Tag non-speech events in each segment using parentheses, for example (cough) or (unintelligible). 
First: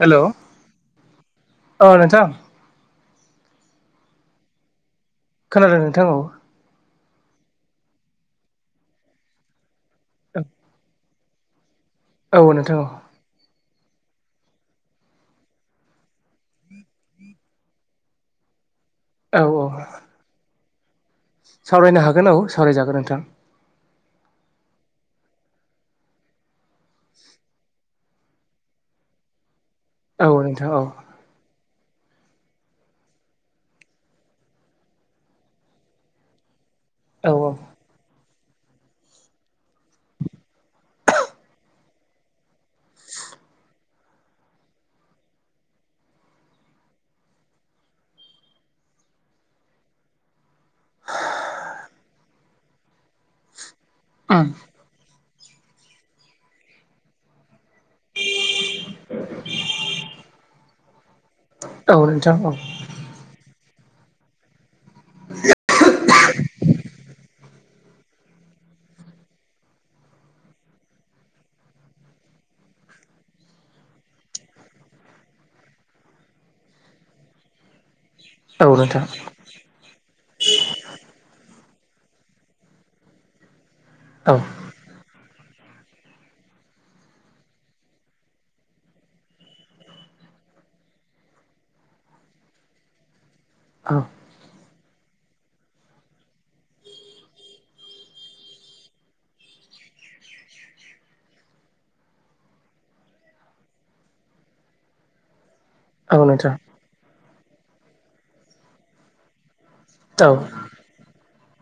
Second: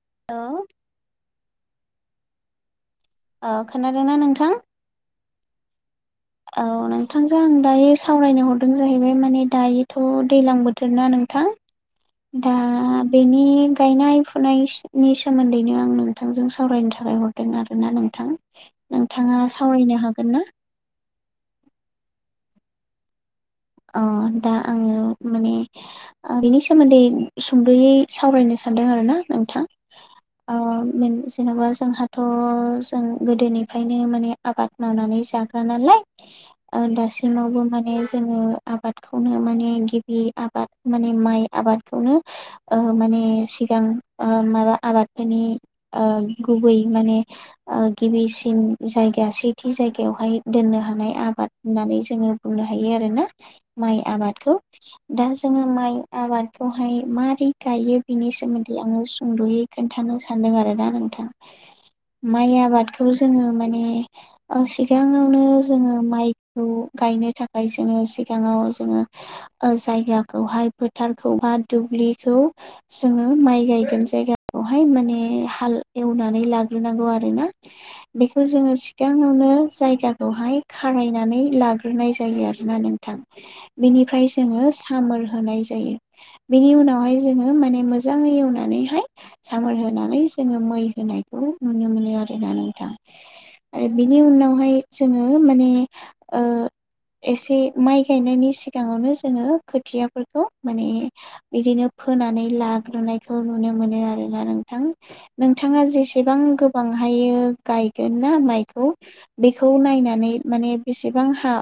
हेल' औ औ नोंथां। औ खोनादोंना नोंथां। खोनादों नोंथां औ। नोंथांजों आं दायो सावरायनो हरदों जाहैबाय माने दायोथ' दैलां बोथोरना नोंथां। औ दा नोंथां औ बेनि गायनाय फुनायनि सोमोन्दैनो आं नोंथांजों सावरायनो थाखाय हरदों आरोना नोंथां। औ नोंथाङा औ सावरायनो हागोनना। सावरायनो हागोन औ सावराय जागोन नोंथां। अ दा आङो माने बिनि सोमोन्दै सुंद'यै। सावरायनो सानदों आरोना नोंथां औ नोंथां औ जेन'बा। जोंहाथ' जों गोदोनिफ्रायनो माने आबाद मावनानै जाग्रा नालाय। औ दासिमावबो माने जोङो। आबादखौनो माने गिबि आबाद माने माइ आबादखौनो माने। माबा आबादफोनि गुबै माने गिबिसिन जायगा सेथि जायगायावहाय दोननो हानाय आबाद होननानै जोङो बुंनो हायो आरोना। माइ औ आबादखौ दा जोङो माइ आबादखौहाय मारै गायो बिनि सोमोन्दै आङो सुंद'यै खोन्थानो सानो। आरोना नोंथां औ नोंथां औ माइ आबादखौ जोङो माने। सिगाङावनो जोङो माइखौ गायनो थाखाय जोङो। सिगाङाव जोङो जायगाखौहाय फोथारखौ बा दुब्लिखौ जोङो। माइ गायगोन जायगाखौहाय माने हाल एवनानै लाग्रोनांगौ आरोना। बेखौ औ जोङो नोंथां सिगाङावनो जायगाखौहाय खारायनानै लाग्रोनाय जायो आरोना नों बेनिफ्राय औ जोङो सामार होनाय बेनि उनावहाय जोङो माने मोजाङै एवनानैहाय सामार होनानै जोङो। मै होनायखौ नुनो मोनो आरोना नोंथां। आरो औ बिनि उनावहाय जोङो माने एसे माइ गायनायनि सिगाङावनो जोङो खोथियाफोरखौ माने बिदिनो फोनानै ला लाग्रोनायखौ नुनो मोनो आरोना नोंथां। नोंथाङा औ जेसेबां नोंथां गोबां हायो गायगोन ना माइखौ बे बेखौ औ नायनानै माने बेसेबां हा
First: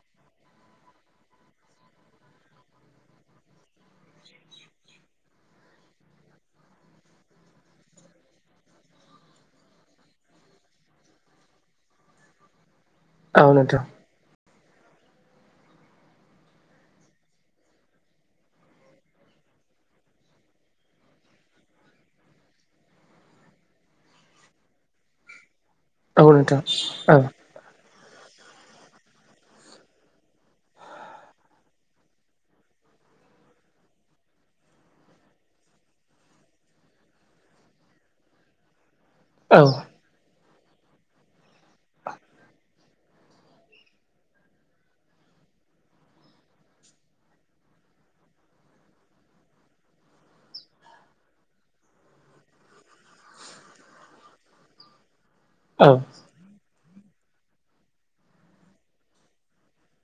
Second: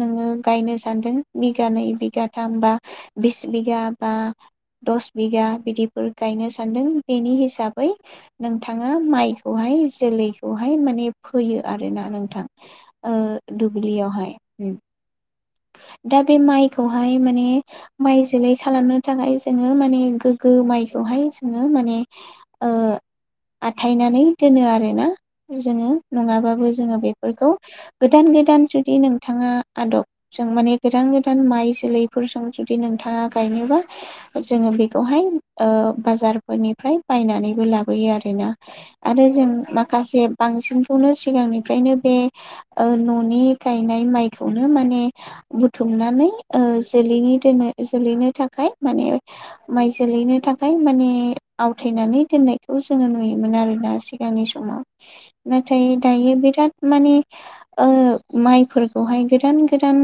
नोङो गायनो सानदों बिगानै बिगाथाम बा बिस बिगा बा दस बिगा बिदिफोर गायनो सानदों बेनि हिसाबै नोंथाङा माइखौहाय जोलैखौहाय माने फैयो आरोना नोंथां। औ नोंथां दुब्लियावहाय। दा बे माइखौहाय माने माइ जोलै खालामनो थाखाय जोङो माने गोग्गो माइखौ बेवहाय जोङो माने आथायनानै दोनो आरोना। जोङो औ नोंथां नङाबाबो जोङो औ बेफोरखौ गोदान गोदान जुदि नोंथाङा आदब जों माने गोदान गोदान माइ जोलैफोरजों जुदि नोंथाङा गायनोबा जोङो बेखौहाय। बाजारफोरनिफ्राय बायनानैबो लाबोयो आरोना। आरो जों औ नोंथां औ नोंथां औ माखासे बांसिनखौनो सिगांनिफ्रायनो बे न'नि गायनाय माइखौनो माने। बुथुमनानै जोलैनि दोन जोलैनो थाखाय माने माइ जोलै नो थाखाय माने आवथायनानै दोननायखौ जोङो नुयोमोन आरोना सिगांनि समाव। नाथाय दायो बिराद माने माइफोरखौहाय गोदान गोदान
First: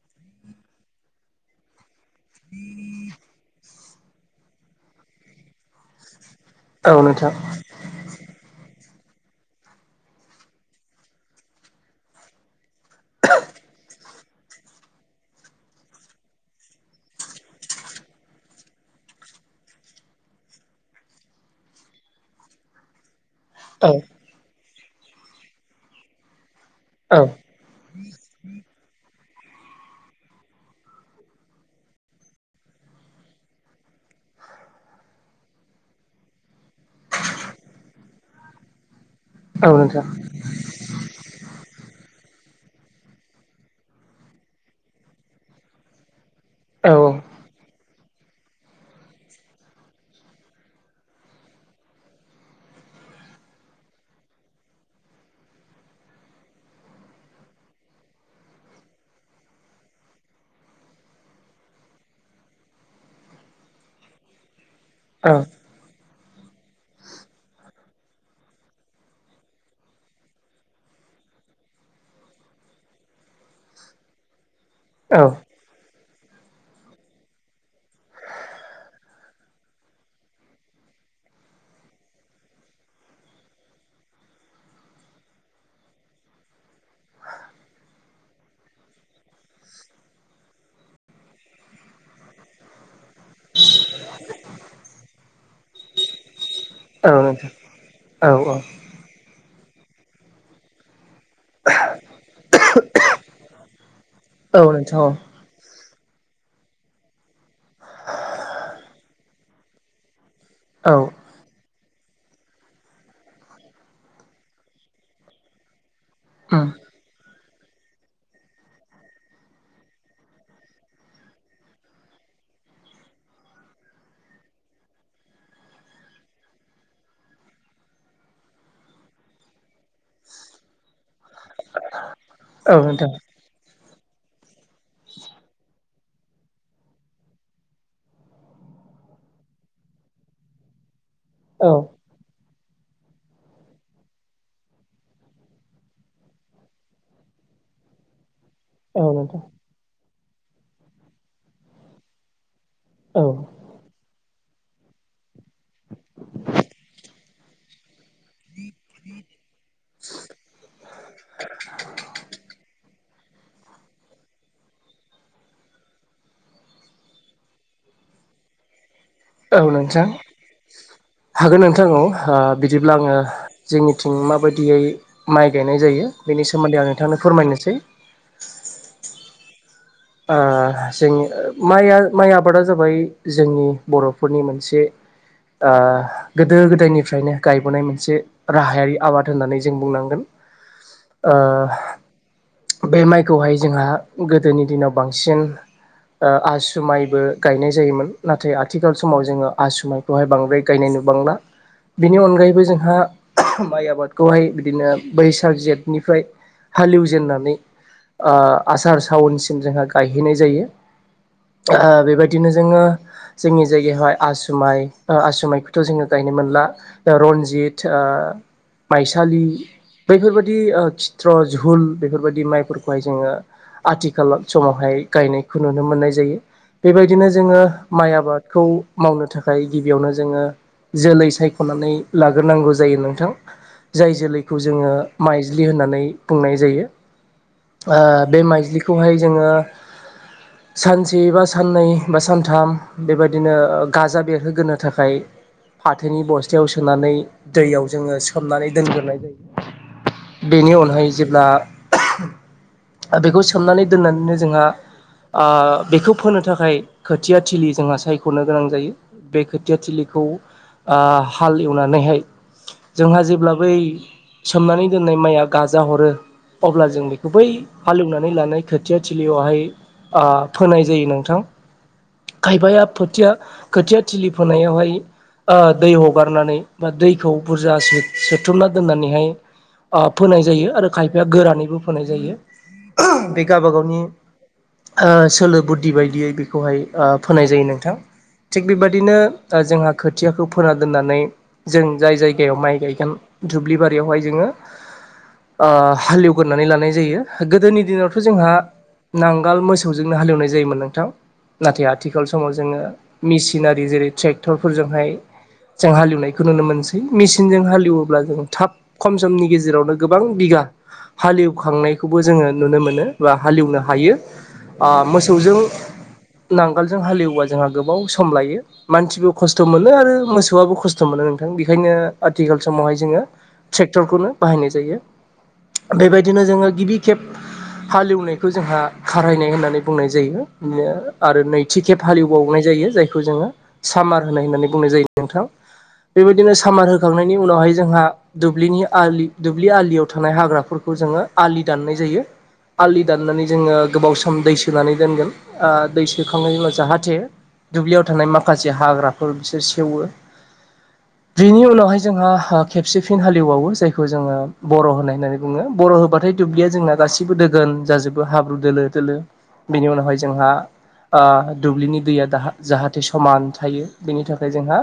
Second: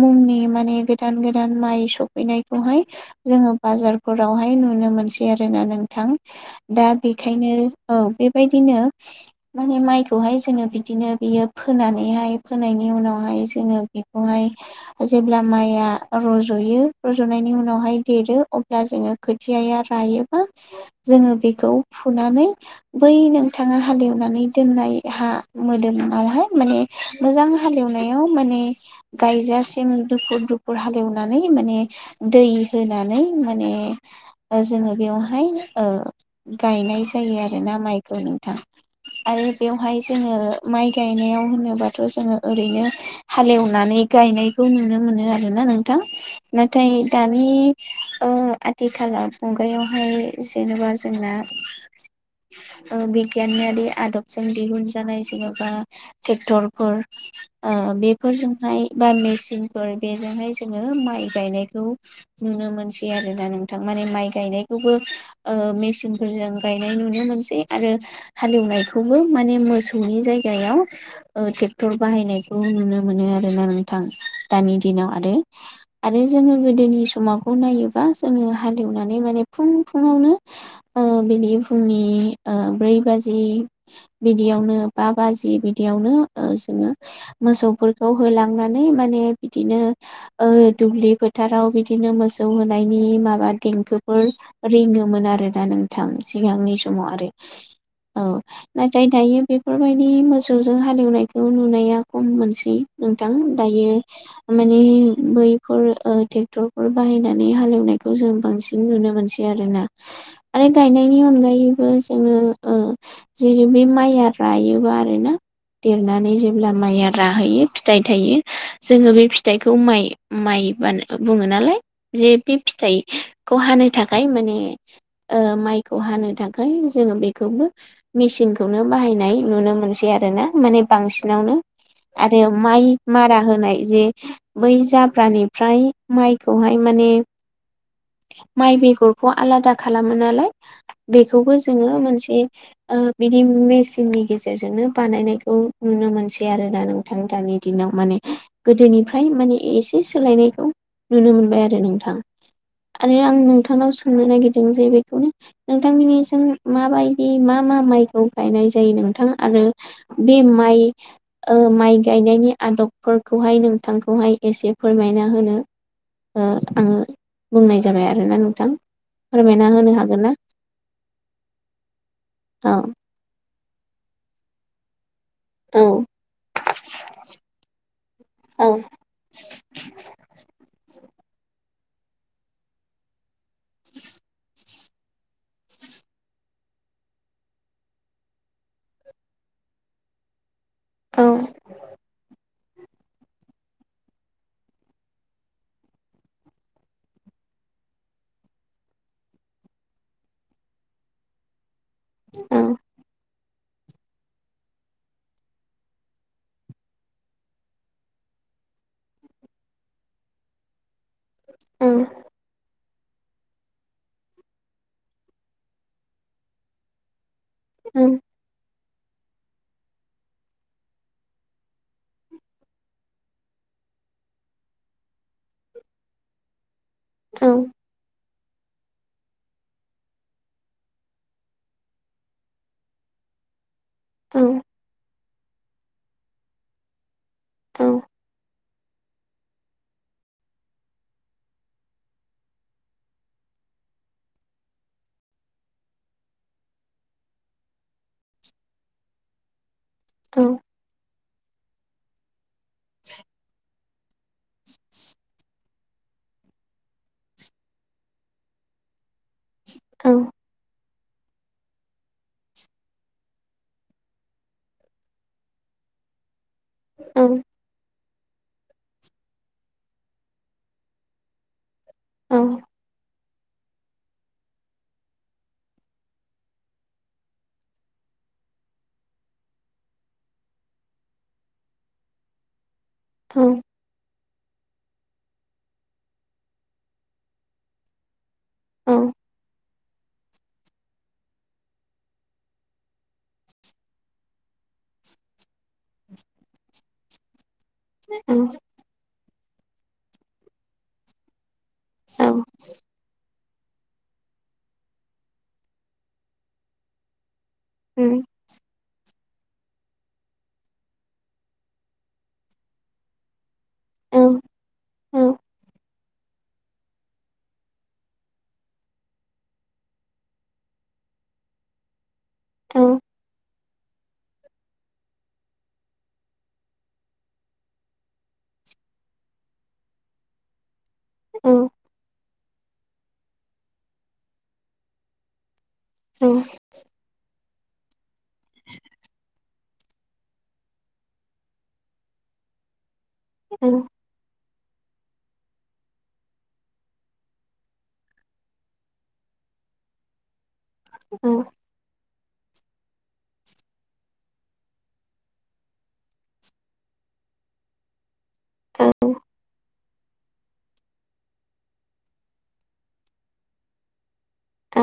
मुंनि माने गोदान गोदान माइ सफैनायखौहाय जोङो बाजार फोरावहाय नुनो मोनसै आरोना नोंथां दा औ नोंथां बेखायनो औ बेबायदिनो। माने माइखौहाय जोङो बिदिनो बियो फोनानैहाय फोनायनि उनावहाय जोङो बेखौहाय जेब्ला माइआ रज'यो रज'नायनि उनावहाय देरो अब्ला खोथिया रबा जोङोखौ फुनानै बै न बिथाङा औ हालेवनानै दोननाय हा मोदोमावहाय माने औ मोजां हालेवनायाव माने गायजासिम दुफुर दुफुर हालेवनानै माने दै होनानै माने जोङो बेवहाय गायनाय जायो आरोना माइखौ नोंथां। आरो औ बेवहाय नोंथां जोङो माइ गायनायाव होनोबाथ' जोङो ओरैनो हालेव नानै गायनायखौ नुनो मोनो आरोना नोंथां नाथाय औ दानि आथिखालाव मुगायावहाय जेनेबा जोंना बि बिगियानारि आदबजों दिहुन जानाय जेन'बा ट्रेक्टरफोर बेफोरजों हाय बा मेचिनफोर बेजोंहाय जोङो माइ गायनायखौ नुनो मोनसै आरो दा नों थां माइ गायनायखौबो ओ मे फोरजों गायनाय नुनो मोनसै आरो हालेवनायखौबो माने मोसौनि जायगायाव। ट्रेक्टर बाहायनायखौ नुनो मोनो आरोना नोंथां दानि दिनाव आरो। औ आरो जोङो गोदोनि समावखौ नायोबा जोङो हालेवनानै माने फुं फुङावनो बिदि फुंनि ब्रै बाजि बिदियावनो बा बाजि बिदियाव जों मोसौ फोर खौ होलांनानै माने बिदिनो दुब्लि फोथाराव बिदिनो मोसौ होनायनि माबा देंखोफोर रिङोमोन आरोना नोंथां। सिगांनि औ समाव आरो नोंथां औ नाथाय दायो बे बेफोरबायदि मोसौजों हालेवनायखौ नुनाया खम मोनसै नोंथां दायो माने औ बैफोर ट्रेक्टरफोर बाहायना नै हालेवनायखौ जों बांसिन नुनो मोनसै आरोना आरो नोंथां गायनायनि अनगायैबो जोङो ओ जेरनि बे माइया रायोबा आरोना देरनानै जेब्ला माइया राहैयो फिथाइ थायो जोङो बे फिथाइखौ माइ माइ बुङो नालाय जे बे फिथाइखौ हानो थाखाय माने माइखौ हानो थाखाय जोङो बेखौबो मेसिनखौनो बाहायनाय नुनो मोनसै आरोना माने बांसिनावनो। आरो माइ मारा होनाय जे बै जाब्रानिफ्राय माइखौहाय माने माइ बेगरखौ आलादा खालामो नालाय बेखौबो जोङो मोनसे बिदि मेसिननि गेजेरजोंनो बानायनायखौ नुनो मोनसै आरो दा नों थां दिनाव माने गोदोनिफ्राय माने एसे सोलायनायखौ नुनो मोनबाय आरो नोंथां आरो आं नोंथांनाव सोंनो नागिर दों जे बेखौनो नोंथांनि माबायदि मा मा माइ- खौ गायनाय जायो नोंथां आरो बे माइ ओ माइ नि आदबफोरखौहाय नोंथांखौहाय एसे फोरमायना होनो आङो बुंनाय जाबाय आरोना नोंथां। औ फोरमायना होनो नोंथां हागोन ना हागोन नोंथां औ बिदिब्ला आङो जोंनिथिं माबायदियै माइ औ गायनाय जायो बेनि सोमोन्दै आं नोंथांनो फोरमायनोसै औ अ जोंनि माइआ माइ आबादा जाबाय जोंनि बर'फोरनि मोनसे (inaudible) आ गोदो-गोदायनिफ्रायनो गायबोनाय मोनसे राहायारि आबाद होननानै जों बुंनांगोन औ ओ बे माइखौहाय जोंहा गोदोनि दिनाव बांसिन ओ आसु माइबो गायनाय जायोमोन। नाथाय आथिखाल समाव जोङो आसु माइखौहाय बांद्राय गायनाय बांला बिनि औ अनगायैबो जोंहा माइ आबादखौहाय बिदिनो बैसाग-जेठनिफ्राय हालेवजेननानै आ आसार-सावनसिम जोंहा गायहैनाय जायो बेबायदिनो जोङो जोंनि जायगायावहाय आसुमाइ आसुमाइखौथ' जोङो गायनो मोनला दा रनजित ओ माइसालि बैफोरबायदि खिथ्र झहुल बेफोरबायदि माइफोरखौहाय जोङो आथिखालाव समावहाय गायनायखौ नुनो मोननाय जायो बेबायदिनो जोङो माइ आबाद खौ मावनो थाखाय गिबियावनो जोङो जोलै सायख'नानै लाग्रोनांगौ जायो नोंथां जाय जोलैखौ जोङो माइज्लि होननानै बुंनाय जायो बे माइज्लिखौ जोङो सानसे बा साननै बा सानथाम बेबायदिनो गाजा बेरहोग्रोनो थाखाय फाथोनि बस्थायाव सोनानै दैयाव जोङो सोमनानै दोनग्रोनाय जायो बेनि अनगायै जेब्ला बेखौ सोमनानै दोननानैनो जोंहा ओ बेखौ फोनो थाखाय खोथिया थिलि जोंहा सायख'नो गोनां जायो। बे खोथिया थिलिखौ ओ हाल एवनानैहाय जोंहा जेब्ला बै सोमनानै दोननाय माइया गाजा हरो अब्ला जों बेखौ बै हालेवनानै लानाय खोथिया थिलियावहाय फोनाय ओ जायो नोंथां। औ खायफाया खोथिया खोथिया थिलि फोनायावहाय ओ दै हगारनानै बा दैखौ बुरजा सोथुमना दोननानैहाय ओ फोनाय जायो आरो खायफाया गोरानैबो फोनाय जायो बे गावबा गावनि ओ सोलो बुद्धि बायदियै बेखौहाय फोनाय जायो नोंथां थिग बेबायादिनो जोंहा खोथिया खौ फोना दोननानै जों जाय जायगायाव माइ गायगोन दुब्लि बारियावहाय जोङो हालेवगोरनानै लानाय जायो गोदोनि दिनावथ' जोंहा नांगाल मोसौजोंनो हालेवनाय जायोमोन नोंथां नाथाय आथिखाल समाव जोङो मिसि नआरि जेरै ट्रेक्टरफोरजोंहाय जों हाल एवनायखौ नुनो मोनसै मिसि नजों हालेवोब्ला औ जों थाब खम समनि गेजेरावनो गोबां बिगा हालेवखांनायखौबो जोङो नुनो मोनो बा हालेवनो हायो ओ मोसौजों नांगोलजों हालेवबा जोंहा गोबाव सम लायो मानसिबो खस्थ' मोनो आरो मोसौआबो खस्थ' मोनो नोंथां। बेखायनो आथिखाल समावहाय जोङो ट्रेक्टरखौनो बाहायनाय जायो बेबायदिनो जोङो गिबि खेब हालेवनायखौ जोंहा खारायनाय होननानै बुंनाय जायो बिदिनो आरो नैथि खेब हालेवबावनाय जायो जायखौ जोङो सामार होनाय होननानै बुंनाय जायो नोंथां बेबायदिनो सामार होखांनायनि उनावहाय जोंहा दुब्लिनि आलि दुब्लि आलियाव थानाय हाग्राफोरखौ जोङो आलि दाननाय जायो आलि दाननानै औ उम जोङो गोबाव सम दै सोनानै दोनगोन ओ दै सोखांनायनि उनाव जाहाथे दुब्लियाव थानाय माखासे हाग्राफोर बिसोर सेवो उम उम बिनि उनावहाय जोंहा ओ खेबसे फिन हालेवबावो जायखौ जोङो बर' होनाय होननानै बुङो बर' होबाथाय दुब्लिया जोंना गासिबो दो गोन जाजोबो हाब्रु दोलो दोलो बेनि उनावहाय जोंहा ओ दुब्लिनि दैया दाहा जाहाथे समान थायो। बेनि थाखाय जोंहा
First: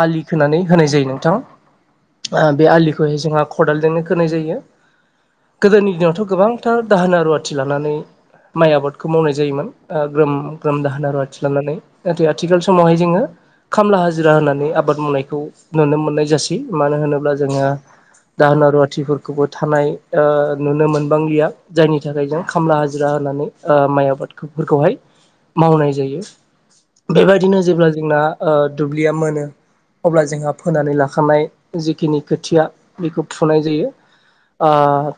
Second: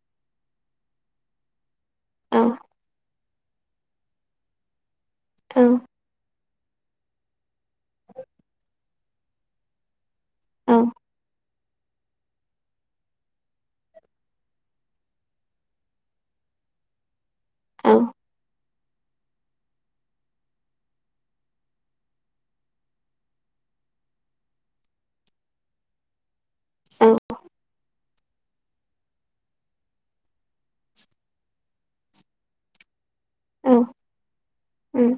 आलि खोनानै होनाय जायो नोंथां, ओ बे आलिखौहाय जोंहा खदालजोंनो खोनाय जायो। गोदोनि दिनावथ' गोबांथार दाहोना रुवाथि लानानै माइ आबादखौ मावनाय जायोमोन, ओ ग्रोम ग्रोम दाहोन रुवाथि लानानै। नाथाय आथिखाल समावहाय जोङो खामला हाजिरा होननानै आबाद मावनायखौ नुनो मोननाय जासै, मानो होनोब्ला जोङो दाहोना रुवाथिफोरखौबो थानाय ओ नुनो मोनबांलिया। जायनि थाखाय जों खामला हाजिरा होनानै ओ माइ आबादफोरखौहाय मावनाय जायो। बेबायदिनो जेब्ला जोंना ओ दुब्लिया मोनो अब्ला जोंहा फोनानै लाखानाय जिखिनि खोथिया बेखौ फुनाय जायो ओ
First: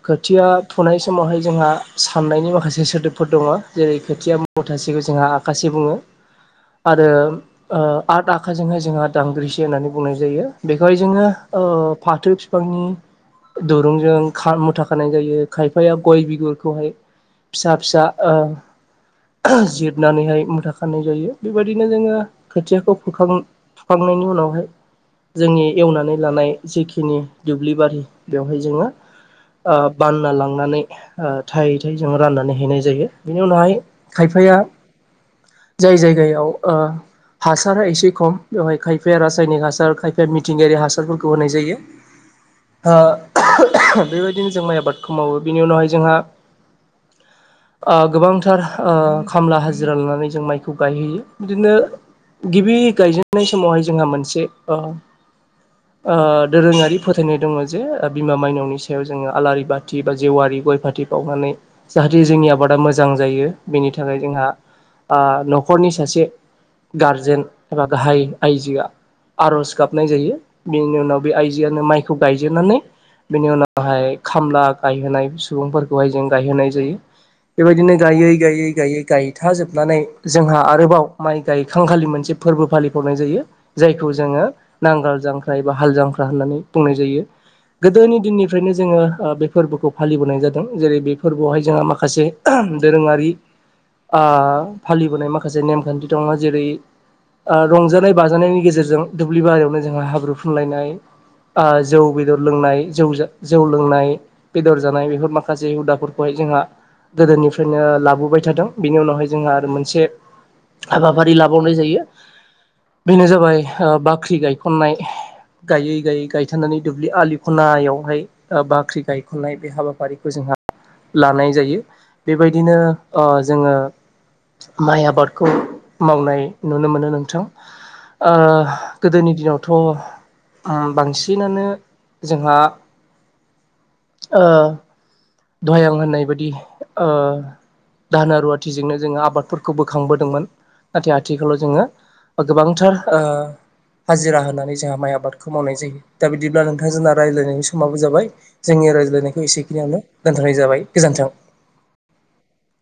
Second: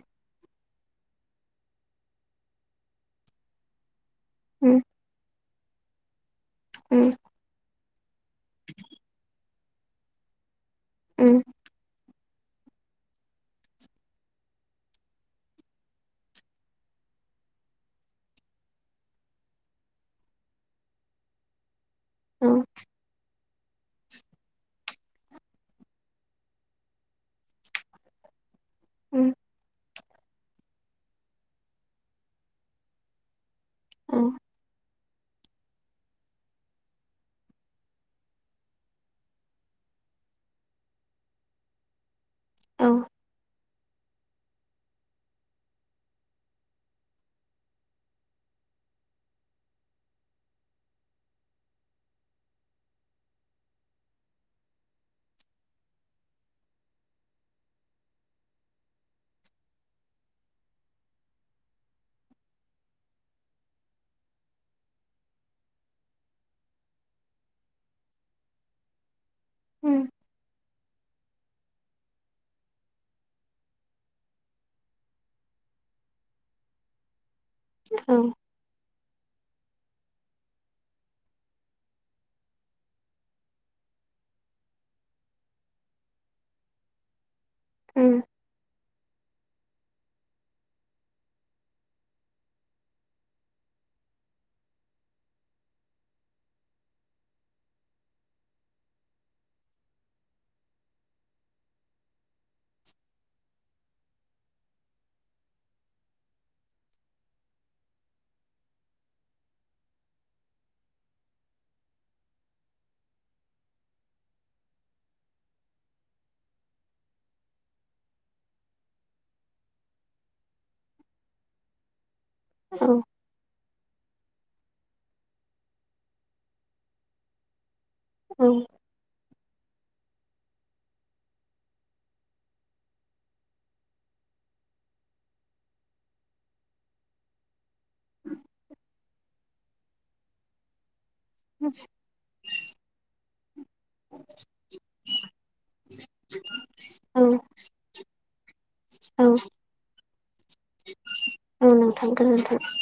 खोथिया फुनाय समावहाय जोंहा साननायनि माखासे सोदोबफोर दङ जेरै खोथिया मुथासेखौ जोंहा आखासे बुङो आरो ओ आठ खाजोंहाय जोंहा दांग्रिसे होननानै बुंनाय जायो बेखौहाय जोङो उम ओ फाथो बिफांनि दुरुंजों खार मुथा खानाय जायो, खायफा बे गय बिगुरखौहाय फिसा फिसा ओ जिरनानैहाय मुथा खानाय जायो बेबायदि बादिनो जोङो खोथियाखौ फुखां फुखांनायनि उनावहाय जोंनि एवनानै लानाय जिखिनि दुब्लिबारि बेवहाय जोङो औ ओ बान्ना लां लांनानै ओ थाय थाय जों राननानै हैनाय जायो। बिनि उनावहाय उम औ औ खायफाया जाय जायगायाव ओ हासारा एसे खम बेवहाय खायफाया रासायनिक हासार खायफाया मिथिंगायारि हासारफोरखौ होनाय जायो। ओ उम (unintelligible) बेबायदिनो जों माइ आबादखौ मावो बेनि उनावहाय जोंहा ओ गोबांथार ओ खामला हाजिरा लानानै जों माइखौ गायहैयो, बिदिनो गिबि गायजेननाय समावहाय जोंहा मोनसे ओ ओ दोरोङारि फोथायनाय दङ जे बिमा माइनावनि सायाव जोङो आलारि बा थि बा जेवारि गय फाथि बाउनानै जाहाथे जोंनि आबादा मोजां जायो बेनि थाखाय जोंहा ओह न'खरनि सासे गारजेन एबा गाहाइ आइजोआ औ आर'ज गाबनाय जायो। बेनि उनाव बे आइजोआनो माइखौ गायजेनानै बिनि उनावहाय खामला गायहोनाय सुबुंफोरखौहाय जों गायहोनाय जायो। बेबायदिनो गायै उम गायै गायै गायथाजोब नानै जोंहा आरोबाव माइ गायखांखालि मोनसे फोरबो फालिबावनाय जायो। जायखौ जोङो नांगाल जांख्रा एबा हाल जांख्रा होननानै बुंनाय जायो। औ गोदोनि दिननिफ्रायनो जोङो ओ बे फोरबोखौ फालिबोनाय जादों जेरै बे फोरबोआवहाय जोंहा माखासे (unintelligible) दोरोङारि ओ फालिबोनाय माखासे नेमखान्थि दङ जेरै ओ रंजानाय बाजानायनि गेजेरजों दुब्लि बारियावनो जोंहा हाब्रु फुनलायनाय ओ जौ बेदर लोंनाय जौ जौ लोंनाय बेदर जानाय बेफोर माखासे हुदाफोरखौहाय जोंहा गोदोनिफ्रायनो लाबोबाय थादों। बिनि उनावहाय जोंहा आरो मोनसे हाबाफारि लाबावनाय जायो बेनो जाबाय बाख्रि ओ गायखनन्नाय। गायै गायै गायथारनानै दुब्लि आलि खनायावहाय ओ बाख्रि गाय खननाय बे हाबाफारिखौ जोंहा लानाय जायो। बेबायदिनो औ ओ जोङो माइ आबादखौ मावनाय नुनो मोनो नोंथां। ओ गोदोनि दिनाव थ' बांसिनानो जोंहा ओ दहाय आं होननाय बायदि ओ दाहोना रुवाथिजोंनो जोङो आबादफोरखौ बोखांबोदोंमोन नाथाय आथिखालाव जोङो गोबांथार ओ हाजिरा होनानै जोंहा माइ आबादखौ मावनाय जायो दा बिदिब्ला नोंथां जोंना औ रायज्लायनायनि समाबो जाबाय जोंनि रायज्लायनायखौ एसेखिनियावनो दोनथ'नाय जाबाय गोजोन्थों औ नोंथां गोजोनथों।